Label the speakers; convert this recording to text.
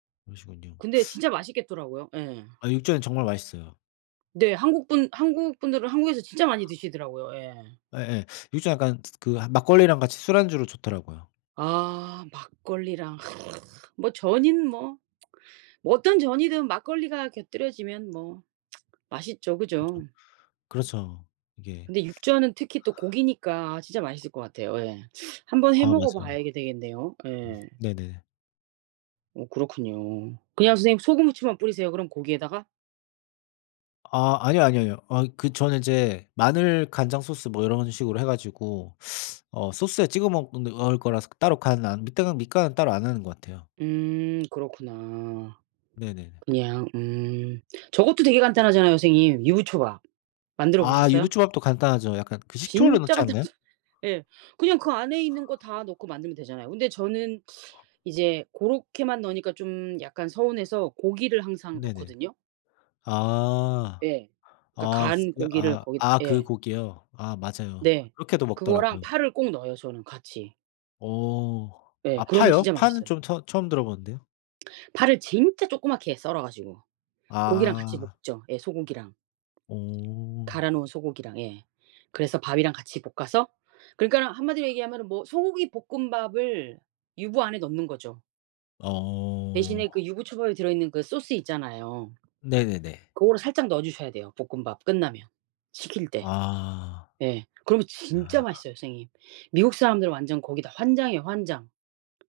Speaker 1: 그러시군요.
Speaker 2: 근데 진짜 맛있겠더라고요. 예.
Speaker 1: 아 육전은 정말 맛있어요.
Speaker 2: 네. 한국 분 한국 분들은 한국에서 진짜 많이 드시더라고요 예.
Speaker 1: 예예. 육전 약간 즈 그 막걸리랑 같이 술안주로 좋더라고요.
Speaker 2: 아 막걸리랑 뭐 전은 뭐 뭐 어떤 전이든 막걸리가 곁들여지면 뭐 맛있죠. 그죠?
Speaker 1: 그죠. 그렇죠. 이게
Speaker 2: 근데 육전은 특히 또 고기니까 아 진짜 맛있을 것 같아요 예. 한번 해
Speaker 1: 아 맞아요.
Speaker 2: 먹어봐야 되겠네요 예.
Speaker 1: 음. 네네.
Speaker 2: 어 그렇군요. 그냥 선생님 소금 후추만 뿌리세요 그럼 고기에다가?
Speaker 1: 아. 아니요, 아니요, 아니요. 아 그 저는 이제 마늘 간장 소스 뭐 이런 식으로 해 가지고 어 소스에 찍어 먹 는을 거라서 따로 간은 안 밑간은 밑간은 따로 안 하는 것 같아요.
Speaker 2: 음. 그렇구나.
Speaker 1: 네네네.
Speaker 2: 그냥 음. 저것도 되게 간단하잖아요 선생님. 유부초밥. 만들어
Speaker 1: 아
Speaker 2: 보셨어요?
Speaker 1: 유부초밥도 간단하죠. 약간 그 식초를
Speaker 2: 진짜
Speaker 1: 넣지 않나요?
Speaker 2: 간단하죠. 예. 그냥 그 안에 있는 거 다 넣고 만들면 되잖아요. 근데 저는
Speaker 1: 헐.
Speaker 2: 이제 고렇게만 넣으니까 좀 약간 서운해서 고기를 항상
Speaker 1: 네네.
Speaker 2: 넣거든요.
Speaker 1: 아.
Speaker 2: 예. 그러니까
Speaker 1: 아 스
Speaker 2: 간
Speaker 1: 네.
Speaker 2: 고기를
Speaker 1: 아.
Speaker 2: 거기다
Speaker 1: 아 그
Speaker 2: 예.
Speaker 1: 고기요? 아 맞아요.
Speaker 2: 네.
Speaker 1: 그렇게도
Speaker 2: 그거랑
Speaker 1: 먹더라고요.
Speaker 2: 파를 꼭 넣어요 저는 같이.
Speaker 1: 어.
Speaker 2: 예.
Speaker 1: 아
Speaker 2: 그러면
Speaker 1: 파요?
Speaker 2: 진짜
Speaker 1: 파는
Speaker 2: 맛있어요.
Speaker 1: 좀 처 처음 들어보는데요?
Speaker 2: 파를 진짜 쪼끄맣게 썰어 가지고. 고기랑 같이
Speaker 1: 아.
Speaker 2: 볶죠 예 소고기랑.
Speaker 1: 어.
Speaker 2: 갈아놓은 소고기랑 예. 그래서 밥이랑 같이 볶아서 그러니까는 1 마디로 얘기하면은 뭐 소고기 볶음밥을 유부 안에 넣는 거죠.
Speaker 1: 어.
Speaker 2: 대신에 그 유부초밥에 들어있는 그 소스 있잖아요.
Speaker 1: 네네네.
Speaker 2: 그거를 살짝 넣어주셔야 돼요 볶음밥 끝나면. 식힐 때.
Speaker 1: 아.
Speaker 2: 예. 그러면
Speaker 1: 야
Speaker 2: 진짜
Speaker 1: 하.
Speaker 2: 맛있어요 선생님. 미국 사람들은 완전 거기 다 환장이에요 환장.